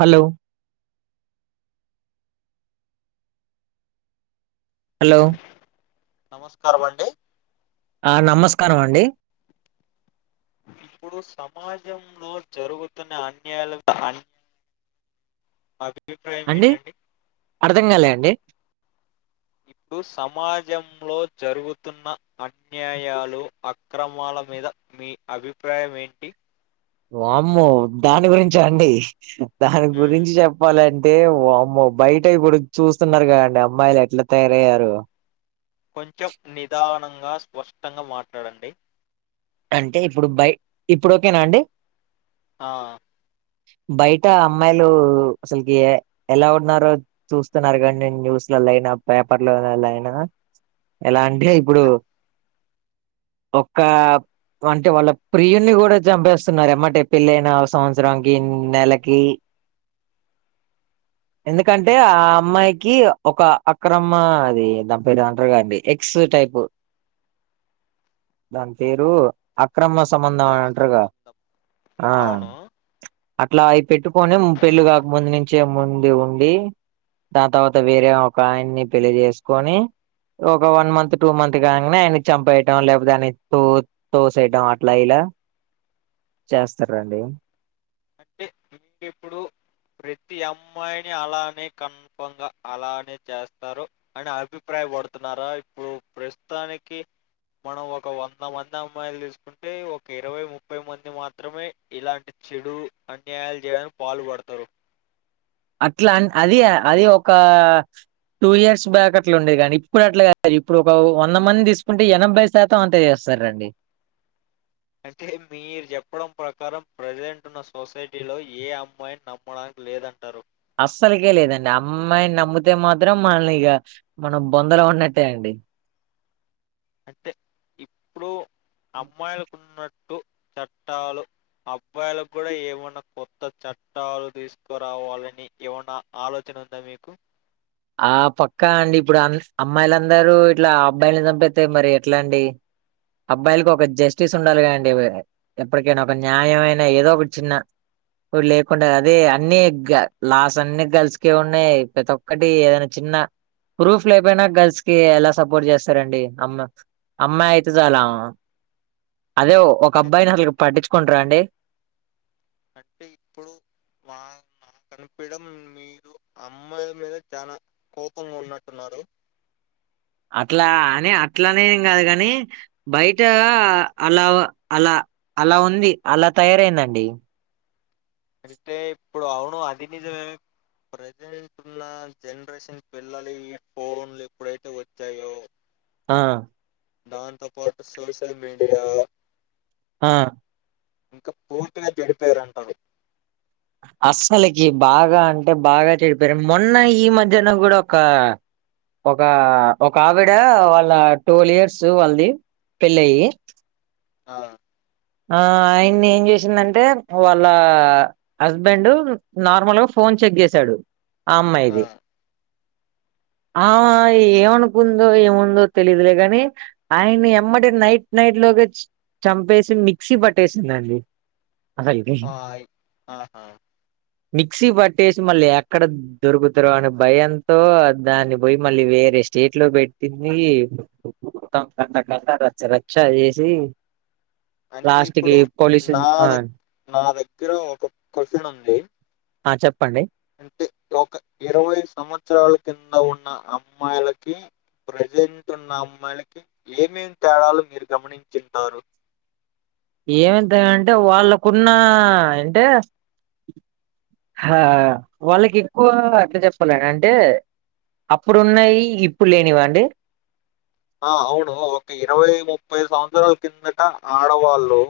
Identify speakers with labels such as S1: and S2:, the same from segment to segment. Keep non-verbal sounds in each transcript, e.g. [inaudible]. S1: Hello hello
S2: నమస్కారం అండి
S1: ఆ నమస్కారం అండి
S2: ఇప్పుడు సమాజంలో జరుగుతున్న అన్యాలు అన్ అవి
S1: అండి అర్థం కాలే అండి
S2: ఇప్పుడు సమాజంలో జరుగుతున్న అన్యాయాలు, అక్రమాల మీద మీ అభిప్రాయం ఏంటి?
S1: వామ్మో దాని గురించా అండి, దాని
S2: ఉమ్,
S1: గురించి చెప్పాలం టె వామ్మో బయట ఇప్పుడు చూస్తున్నారు కదండి అమ్మాయిలు ఎట్లా తయారయ్యారో.
S2: కొంచెం నిదానంగా స్పష్టంగా మాట్లాడండి.
S1: అంటే ఇప్పుడు బై ఇప్పుడు ఓకేనా అండి?
S2: ఆ
S1: బయట అమ్మాయిలు అసలుకి ఎలా ఉన్నారో చూస్తున్నారు కదండి న్యూస్లల్లైనా, పేపర్లో నైనా ఎలాం అదే ఇప్పుడు
S2: అన్-
S1: ఒకా అంటే వాళ్ళ ప్రియున్ని గుడ చంపేస్తున్నారు అన్నమాట పెళ్ళైన సంవత్సరానికి, నెలకి ఎందుకంటే ఆ
S2: అంటే
S1: అమ్మాయికి ఒక అక్రమ అది దాని పేరేమో అంటరు కదండి, ఎక్స్ టైపు దాని పేరు అక్రమ సంబంధం అని
S2: అక్రమ
S1: అంటరుగా
S2: సంబంధం
S1: ఆ
S2: అవును
S1: అట్లా అయి పెట్టుకొని పెళ్ళి కాక ముందు నుంచే ముందు ఉండి దాని తర్వాత వేరే ఒక ఆయన్ని పెళ్లి చేసుకొని ఒక వన్ మంత్, టూ మంత్ కాగనే ఆయన్నీ చంపేయటం లేకపోతే ఆయన్ని తూ తోసేయటం అట్ల ఇలా చేస్తారండి
S2: అంటే మీరు ఇప్పుడు ప్రతి అమ్మాయిని అలానే కన్ఫర్మ్ గా అలానే చేస్తారు. ఆడ అభిప్రాయ పడుతున్నారా, ఇప్పుడు ప్రస్తుతానికి మనం ఒక వంద మంది అమ్మాయిలు తీసుకుంటే, ఒక ఇరవై ముప్పై మంది మాత్రమే ఇలాంటి చెడు అన్యాయాలు చేయడానికి పాలు పడతారు.
S1: అట్లాం అవి ఆ అది ఒక టూ ఇయర్స్ బ్యాక్ అట్ల ఉండేది కానీ, ఇప్పుడు అట్ల కాదు, ఇప్పుడు ఒక వంద మంది తీసుకుంటే ఎనభై శా శాతం అంతే చేస్తారండి.
S2: అంటే మీరు చెప్పడం ప్రకారం ప్రెసెంట్ ఇప్పుడున్న సొసైటీలో ఏ అమ్మాయిని నమ్మడానికి లేదంటారు.
S1: అస్సలికే లేదండి, అమ్మాయిని నమ్మితే మాత్రం మనల్ని ఇగ, మనం బొందలో ఉన్నట్టే అండి
S2: అంటే ఇప్పుడు అమ్మాయిలకున్నట్టు చట్టాలు అబ్బాయిలకు కూడా ఏమన్నా కొత్త చట్టాలు తీసుకురావాలని ఏవన్నా ఆలోచన ఉందా మీకు?
S1: ఆ పక్కా అండి, ఇప్పుడు అం అమ్మాయిలందరూ ఇట్ల అబ్బాయిలని చంపేత్తే మరి ఎట్ల అండి? అబ్బాయిలకు ఒక జెస్టిస్ ఉండాలి కదండి వే ఎప్పటికైనా ఒక న్యాయమయినా ఏదో ఒకటి చిన్న ఇప్పుడు లేకుండా అదే అన్నీ గ లాస్ అన్నీ గర్ల్స్కే ఉన్నయి, ప్రతొ ఒకటి ఏదైనా చిన్న ప్రూఫ్ లేకపోయినా గర్ల్స్ కి ఎలా సపోర్ట్ చేస్తారండి అమ్మ అమ్మాయి అయితే చాలా, అదే ఒక
S2: అంటే
S1: అబ్బాయిని అసలుకు పట్టించుకుంటరా అండి?
S2: అంటే ఇప్పుడు మా మా కనిపిడం మీరు అమ్మాయిల మీద చానా కోపంగా ఉన్నట్టున్నారు.
S1: అట్లా అని అట్లానేం కాదు కని బయట అలా అలా అలా ఉంది అలా తయారైందండి
S2: అంటే ఇప్పుడు అవును అది నిజమే ప్రజెంట్ ఉన్న జనరేషన్ పిల్లలు ఈ ఫోన్లు ఎప్పుడైతే వచ్చాయో
S1: ఆ
S2: దాంతో పాటు సోషల్ మీడియా
S1: ఆ
S2: ఇంకా పూర్తిగా చెడిపోయారంటారు
S1: అసలకి బాగా అంటే బాగా చెడిపోయారు మొన్న ఈ మధ్యన కూడా ఒక ఒక ఒక ఆవిడ వాళ్ళ ట్వల్వ్ ఇయర్స్ వాళ్ళది పెళ్ళి అయ్యి
S2: ఆ
S1: ఆ ఆయన్ని ఏం చేసిందంటే వాళ్ళ హస్బెండ్ నార్మల్గా ఫోన్ చెక్ చేసాడు ఆ అమ్మాయిది ఆమె ఏమనుకుందో ఏముందో తెలీదులే గాని ఆయన్ని ఎమ్మటె నైట్ నైట్ లోగా చంపేసి మి మిక్సీ బట్టేసిందండి అసల్కి
S2: ఆ ఆహా
S1: మిక్సీ పట్టేసి మళ్ళీ ఎక్కడ దొరుకుతరొ అనే భయంతో దాన్ని పోయి మళ్ళీ వేరే స్టేట్ లో పెట్టింది మొత్తం కత కత రచ్చ రచ్చ చేసి
S2: అంటే
S1: లాస్ట్ కి
S2: ఇప్పుడు
S1: పోలీసు
S2: నా దగ
S1: ఆ
S2: నా దగ్గర ఒక క్వశ్చన్ ఉంది
S1: ఆ చెప్పండి
S2: అంటే ఒక ఇరవై సంవత్సరాల కింద ఉన్న అమ్మాయిలకి ప్రజెంట్ ఉన్న అమ్మాయిలకి ఏమేం తేడాలు మీరు గమనించిఉంటారు
S1: ఏమేం తేడా అంటే వాళ్ళకున్న అంటే ఆ వాళ్ళకి ఎక్కువ ఎట్లా చెప్పాలని అంటే అప్పుడు ఉన్నయి ఇప్పుడు లేనివఅండి
S2: ఆ అవును ఒక ఇరవై ముప్పై సంవత్సరాల కిందట ఆడవాళ్ళు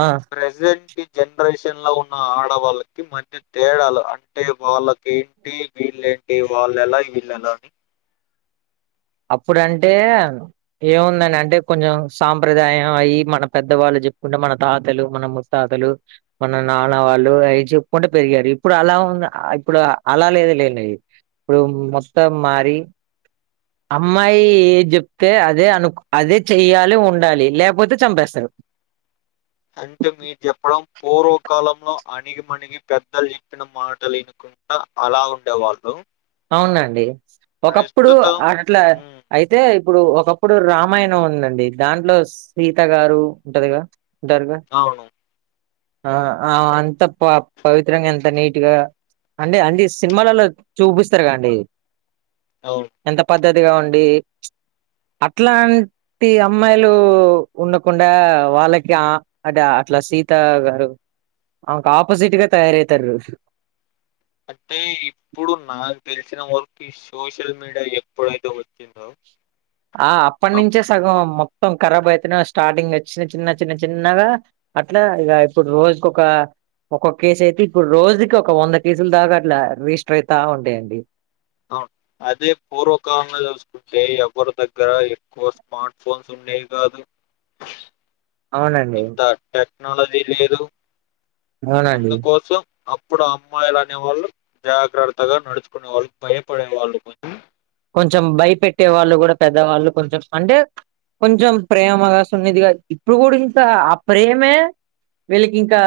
S1: ఆ
S2: ప్రజెంట్ జనరేషన్లో ఉన్న ఆడవాళ్ళకి మధ్య తేడాలు అంటే వాళ్ళకు ఏంటి వీళ్ళేంటి వాళ్లు ఎలా వీళ్లు ఎలాఅని
S1: అప్పుడంటే ఏముందండి అంటే కొంచెం సాంప్రదాయం అయ్యి మన పెద్దవాళ్ళు చెప్పుకుంటే మన తాతలు మన ముత్తాతలు మన నాన్న వాళ్ళు అవి చెప్పుకుంట పెరిగారు ఇప్పుడు అలా ఉ ఇప్పుడు అలా లేదు లేండి ఇప్పుడు మొత్తం మారి అమ్మాయి ఏది చెప్తే అదే అనుకో అదే చెయ్యాలి ఉండాలి లేకపోతే చంపేస్తారు
S2: అంటే మీరు చెప్పడం పూర్వకాలంలో అణిగిమణిగి పెద్దలు చెప్పిన మాటలు వినుకొని అలా ఉండేవాళ్ళు
S1: అవునండి ఒకప్పుడు
S2: ప్రస్తుతం
S1: అట్లా
S2: హ్మ్.
S1: అయితే ఇప్పుడు ఒకప్పుడు రామాయణం ఉందండి దాంట్లో సీత గారు ఉంటదిగా ఉంటారుగ
S2: అవును.
S1: ఆ అంత ప పవిత్రంగా ఎంత నీట్గా అంటే అండి సినిమాలలో చూపిస్తారుగ అండి
S2: అవును
S1: ఎంత పద్ధతిగా ఉండి అట్లా ప్రతి అమ్మాయిలు ఉండకుండా వాళ్ళకి అదే అట్లా సీతా గారు ఆమెకి ఆపోజిట్‌గా తయారవుతారు
S2: అంటే ఇప్పుడు నాకు తెలిసిన వరకు ఈ సోషల్ మీడియా ఎప్పుడైతే వచ్చిందో
S1: ఆ
S2: అప్
S1: అప్పటినుంచే సగం మొత్తం రాబ్ అయితేనే స్టార్టింగ్ చిన్న చిన్న చిన్న చిన్నగా అట్లా ఇగ ఇప్పుడు రోజుకొక ఒక్కొక్క కేసు అయితే ఇప్పుడు రోజుకి ఒక వంద కేసులు దాకా అట్లా రిజిస్టర్ అయితా ఉంటాయండి
S2: అవును అదే పూర్వకాలంలో చూసు కుంటే ఎవరి దగ్గర ఎక్కువ స్మార్ట్ ఫోన్స్ ఉండేవి కాదు
S1: అవునండి.
S2: ఇంతా టెక్నాలజీ లేదు
S1: అవునండి.
S2: అందుకోసం అప్పుడు అమ్మాయిలు అనే వాళ్ళు జాగ్రత్తగా నడుచుకునే వాళ్ళు భయపడే వాళ్ళు కొంచెం
S1: కొంచెం భయపెట్టే వాళ్ళు కూడా పెద్దవాళ్ళు కొంచెం అంటే కొంచెం ప్రేమగా సున్నిధిగా ఇప్పుడు కూడా ఇంత ఆ ప్రేమే వీళ్ళకి ఇంకా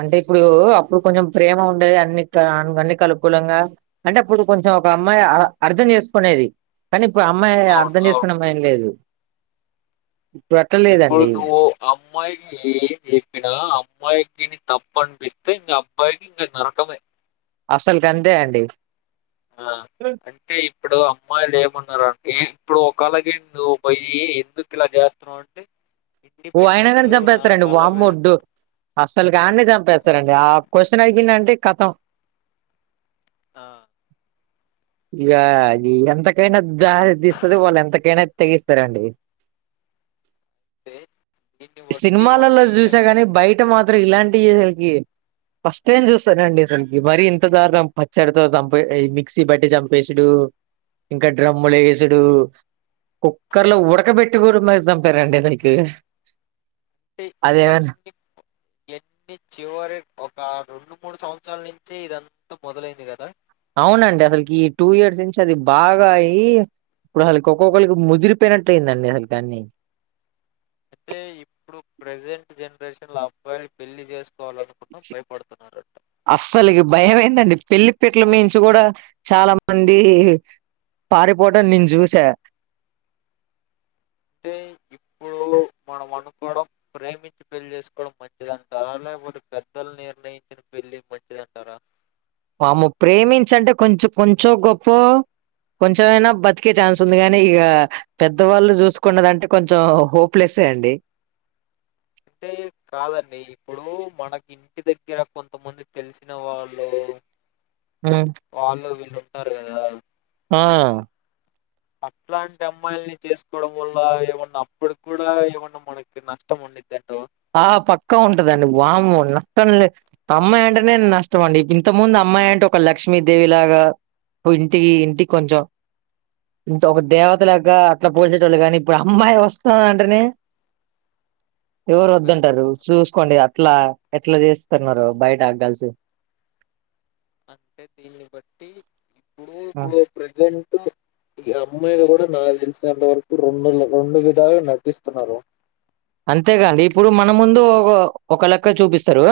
S1: అంటే ఇప్పుడు అప్పుడు కొంచెం ప్రేమ ఉండేది అన్ని ఇట్ట అన్నికి అనుకూలంగా అంటే అప్పుడు కొంచెం ఒక అమ్మాయి ఆ అర్థం చేసుకునేది కానీ ఇప్పుడు అమ్మాయి
S2: అవును
S1: అర్థం
S2: అవును
S1: చేసుకునే మైండ్ లేదు ఇప్పుడు అట్లా
S2: ఇప్పుడు
S1: లేదండి
S2: నువ్వు అమ్మాయి కి చెప్పిన అమ్మాయికి ని తప్పు అనిపిస్తే ఇంక అబ్బాయికి ఇంకా నరకమే
S1: అస్సలుకు అంతే అండి
S2: ఆ అంటే ఇప్పుడు అమ్మాయిలు ఏమన్నారంటే ఇప్పుడు ఒకలాకి నువ్వు పోయి ఎందుకు ఇలా చేస్తున్నావు
S1: ఓ అయినా కానీ చంపేస్తారండి
S2: కాళ్ళ మీద
S1: వామ్మోడు అస్సలుకి అడ్నే చంపేస్తారండి ఆ క్వశ్చన్ అడిగిండంటే కథం
S2: ఆ
S1: ఇగ అది ఎంతకైనా దారి తీస్తది వాళ్ళు ఎంతకైనా తెగిత్తారండి
S2: అంటే దీన్ని బట్టి మనం
S1: సినిమాలలో చూసా
S2: ఏంటి
S1: గాని బయ ట మాత్రం ఇలాంటియి అసలుకి ఫస్ట్ టైం చూస్తానండి అసలు మరి ఇంత దారుణం పచ్చడితో చంపే ఈ మిక్సీ బ ట్టి చంపేసుడు ఇంకా డ్రమ్‌లో ఎసుడు కుక్కర్లో ఉడకబెట్టి కూడా మరి చంపారండి అసలుకు అదేమన్నా
S2: ఇయన్ని చివరి ఒక రెండు మూడు సంవత్సరాల నుంచి ఇదంతా మొదలైంది కదా
S1: అవునండి అసలుకి ఈ టూ ఇయర్స్ నుంచి అది బాగా అయి ఇప్పుడు అళ్లకి ఒక్కొక్కళ్ళకి ముదిరిపోయినట్లయ్యిందండి అసలు అన్ని
S2: అంటే ఇప్పుడు ప్రెజెంట్ జనరేషన్‌లో అబ్బయిలు పెళ్లి చేసుకోవాలను కున్న భయపడుతున్నారు
S1: అస్సలుకి భయమైందండి పెళ్లి పీటల మీనుంచి కూడా చాలా మంది పారిపోవటం నేను చూసా
S2: అంటే ఇప్పుడు మనం అనుకోవడం ప్రేమించి పెళ్లి చేసుకోవడం మంచిదంటా లేకపోతే పెద్దలు నిర్ణయించిన పెళ్ళి మంచిదంటారా
S1: వామ్మో ప్రేమించంటే కొంచొ కొంచొ గొప్పో కొంచమైనా బతికే ఛాన్స్ ఉంది గాని ఇక పెద్దవాళ్ళు చూసుకున్నదంటే కొంచెం హోప్ ప్లెసే అండి
S2: అంటే కాదండి ఇప్పుడు మనకి ఇంటి దగ్గర కొంతమంది తెలిసిన వాళ్ళు
S1: ఉమ్మ్
S2: వాళ్ళు వీళ్ళుంటారు కదా
S1: ఆ
S2: అట్లాంటి అమ్మాయిల్ని చేసుకోవడం వల్ల, ఏమన్నా అప్పుడు కూడా ఏమన్నా మనకి నష్టం ఉం
S1: ఆ పక్కా ఉంటదండి వామ్మో నక్కంలే అమ్మాయి అంటేనేే నష్టం అండి, ఇంత ముందు అమ్మాయి అంటే ఒక లక్ష్మీదేవి లాగా పు ఇంటి ఇంటి కొంచం ఇంత ఒక దేవత లాగా అట్ల పోల్చేటోళ్ళు గని, ఇప్పుడు అమ్మాయి వస్తాది అంటెనే ఎవరు వద్దంటారు
S2: భయపడుతున్నారు.
S1: చూసుకోండి అట్లా ఎట్లా చేస్తున్నారో బయట గర్ల్స్
S2: అంటే దీన్ని బట్టి ఇప్పుడు ఇప్పుడు ప్రజెంట్ అమ్మాయిలు గుడ నాకు తెలిసినంత వరకు రెండు రెండు విధాలుగా నటిస్తున్నారు.
S1: అంతేగాండి ఇప్పుడు మన ముందు ఒ ఒక లెక్క చూపిస్తరు.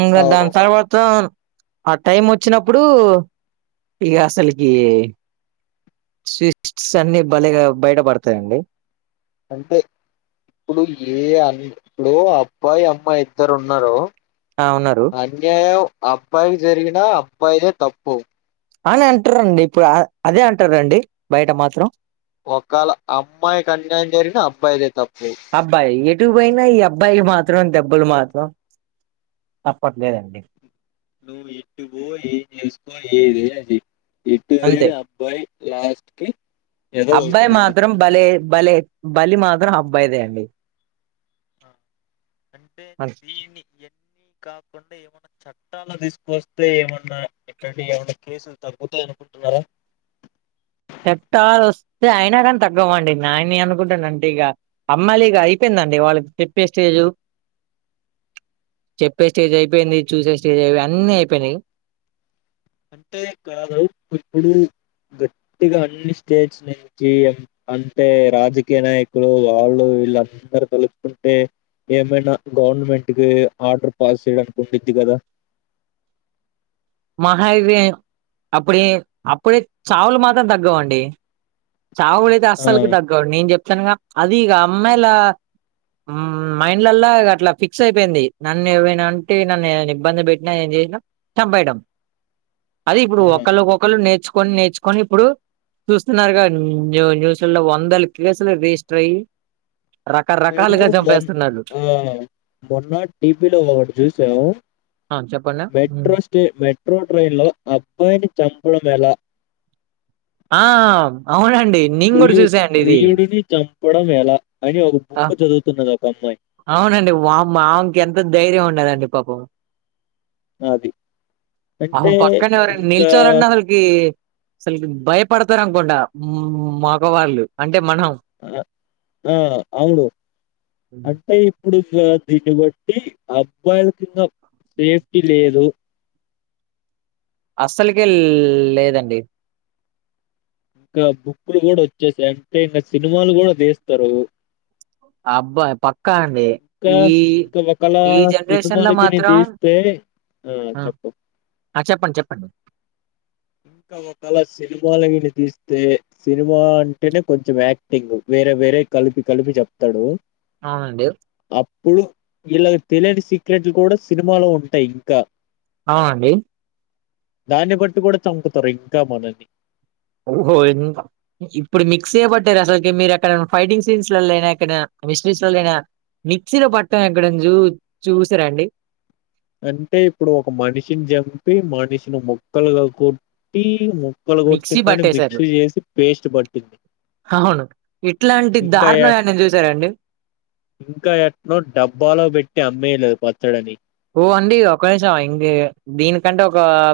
S1: ఇంగ
S2: అవును.
S1: దాని తర్వాత ఆ టైం వచ్చినప్పుడు ఇగ అసలికి స్వీట్స్ అన్ని బలేగా బయట పడతాయండి
S2: అంతే ఇప్పుడు ఏ అం లో అబ్బాయి అమ్మాయి ఇద్దరు ఉన్నరో
S1: ఆ ఉన్నరు
S2: అన్యాయం అబ్బాయికి జరిగినా అబ్బాయిదే తప్పు.
S1: అని అంటరండి ఇప్పుడు అదే అంటరండి బయట మాత్రం.
S2: ఒకాళ అమ్మాయికి అన్యాయం జరిగిన అబ్బాయిదే తప్పు.
S1: అబ్బాయి ఎటు పోయినా ఈ అబ్బాయికి మాత్రం దెబ్బులు మాత్రం తప్పట్లేదండి.
S2: నువ్ ఎట్టు పో ఏం జస్కో ఏది అది జేయ్ ఎటు
S1: అంతే
S2: పోయినా అబ్బాయి లాస్ట్ కి ఎదవ అయితున్నాడు.
S1: కం బలే బలే బలి మాత్రం అబ్బాయిదే అండి.
S2: ఆ, అంటే దీన్ని ఎన్నీ కాకుండా ఏమన్నా చట్టాలు తీసుకొస్తే ఏమన్నా ఇట్లాంటి ఏమన్నా కేసులు తగ్గుతాయనుకుంటున్నారా?
S1: చెట్టాలు వస్తే అయినా గనీ తగ్గవండి, నాయని అనుకుంటా నంటిగా అమ్మాయిలిగా అయిపోయిందండి వాళ్ళకి చెప్పే స్టేజు చెప్పే స్టేజ్ అయిపోయింది, చూసే స్టేజ్ అయిపోయి అన్ని అయిపోయినయ్.
S2: అంటే కాదు ఇప్పుడు గట్టిగా అన్ని స్టేట్స్ నుంచి అం అంటే రాజకీయ నాయకులు వాళ్ళు వీళ్ళందర తెలుసుకుంటే ఏమన్నా గవర్నమెంట్ కి ఆర్డర్ పాస్ చేయడానికి ఉండుద్ది కదా.
S1: మహా ఇవి అప్పుడే అప్పుడే చావులు మాత్రం తగ్గవండి. చావులయితే
S2: ఆ!
S1: అస్సలకి తగ్గవు, నేను చెప్తాన్నాగా, అది ఇగ అమ్మాయిల మైండ్లల్లా ఇగ అట్లా ఫిక్స్ అయిపోయింది, నన్ను ఏవైనా అంటే, నన్ను ఏమన్నా ఇబ్బంది పెట్టినా ఏం చేసినా చంపేయడం అది ఇప్పుడు
S2: ఆ!
S1: ఒకళ్ల ఒకొళ్లు నేర్చుకొని నేర్చుకొని ఇప్పుడు చూస్తున్నారుగా ఉమ్ న్యూస్ లల్లా వందల కేసులు రిజిస్టర్ అయ్యి
S2: మేము
S1: రకరకాలుగా
S2: మొన్
S1: చంపేస్తున్నారు
S2: ఆ మొన్న టీపిలో ఒకటి చూసాం.
S1: ఆ చెప్
S2: మెట్రో స్టే మెట్రో ట్రైన్ లో అబ్బాయిని చంపడం ఎలా?
S1: ఆ అవునండి, నీను గుడ చూసానండి ఇది
S2: ని చంపడం ఎలా అని ఒక
S1: ఆ,
S2: బుక్కు చదువుతున్నది ఒక అమ్మాయి.
S1: అవునండి, వామ్మో ఆమెకి ఎంత ధైర్యం ఉన్నదండి పాపం.
S2: అది.
S1: అహు
S2: అంటే
S1: పక్కన ఎవరైనా
S2: ఇంకా
S1: నిల్చోవాలన్నా అసలు కి అసలుకి భయపడతారు అనుకుంటా [unintelligible] మగవాళ్ళు అంటే మనం
S2: ఆ ఆ అవును అంటయి ఇప్పుడు ఇంక దీన్ని బట్టి అబ్బాయిలకి ఇంకా సేఫ్టీ లేదు
S1: అస్సలు కెల్ లేదండి
S2: కా బుక్కులు కూడా వచ్చేసాయి తే ఇంగ సినిమాలు కూడా తీస్తారు
S1: అబ్బాయి పక్కా అండి
S2: ఇంకా
S1: ఈ
S2: ఇంకా ఒకలా
S1: ఈ జనరేషన్ లో
S2: సినిమాలు గానీ
S1: మాత్రం
S2: తీస్తే ఆ చెప్పు
S1: ఆ చెప్పండి చెప్పండి
S2: క ఒకలా సినిమాలు గనీ తీస్తే సినిమా అంటేనే కొంచెం యాక్టింగ్ వేరే వేరే కలిపి కలిపి చెప్తాడు
S1: అవునండి
S2: అప్పుడు ఇలాగ తెలియని సీక్రెట్లు కూడా సినిమాలో ఉంటాయి ఇంకా
S1: ఔ అండి
S2: దాన్ని బట్టి కూడా చంపుతారు ఇంకా మనల్ని
S1: ఓహో ఎంత ఇప్పుడు మిక్స్ చెయ్యబట్టారు అసలుకి మీరు ఎక్కడన్నా ఫైటింగ్ సీన్స్ లల్లో ఐనా ఎక్కడైనా మిస్టరీస్ లో నైనా మిక్సీ లో పట్టం ఎక్కడన్ చూ చూసారండి
S2: అంటే ఇప్పుడు ఒక మనిషిని చంపి మనిషిని మొక్కలుగా కొట్టి ము క్కలు
S1: మిక్సీ
S2: కొట్టిందని
S1: పట్టేశారు
S2: మిక్సీ చేసి పేస్ట్ పట్టింది
S1: అవును ఇట్లాంటి
S2: ఇంకా ఎ
S1: దారుణం యాడనన్నా చూసారా అండి
S2: ఇంకా ఎట్నో డబ్బాలో పెట్టి అమ్మేయలేదు పచ్చడి అని
S1: ఓ అండి ఒక నిమిషం ఇంగే దీనికంటే ఒక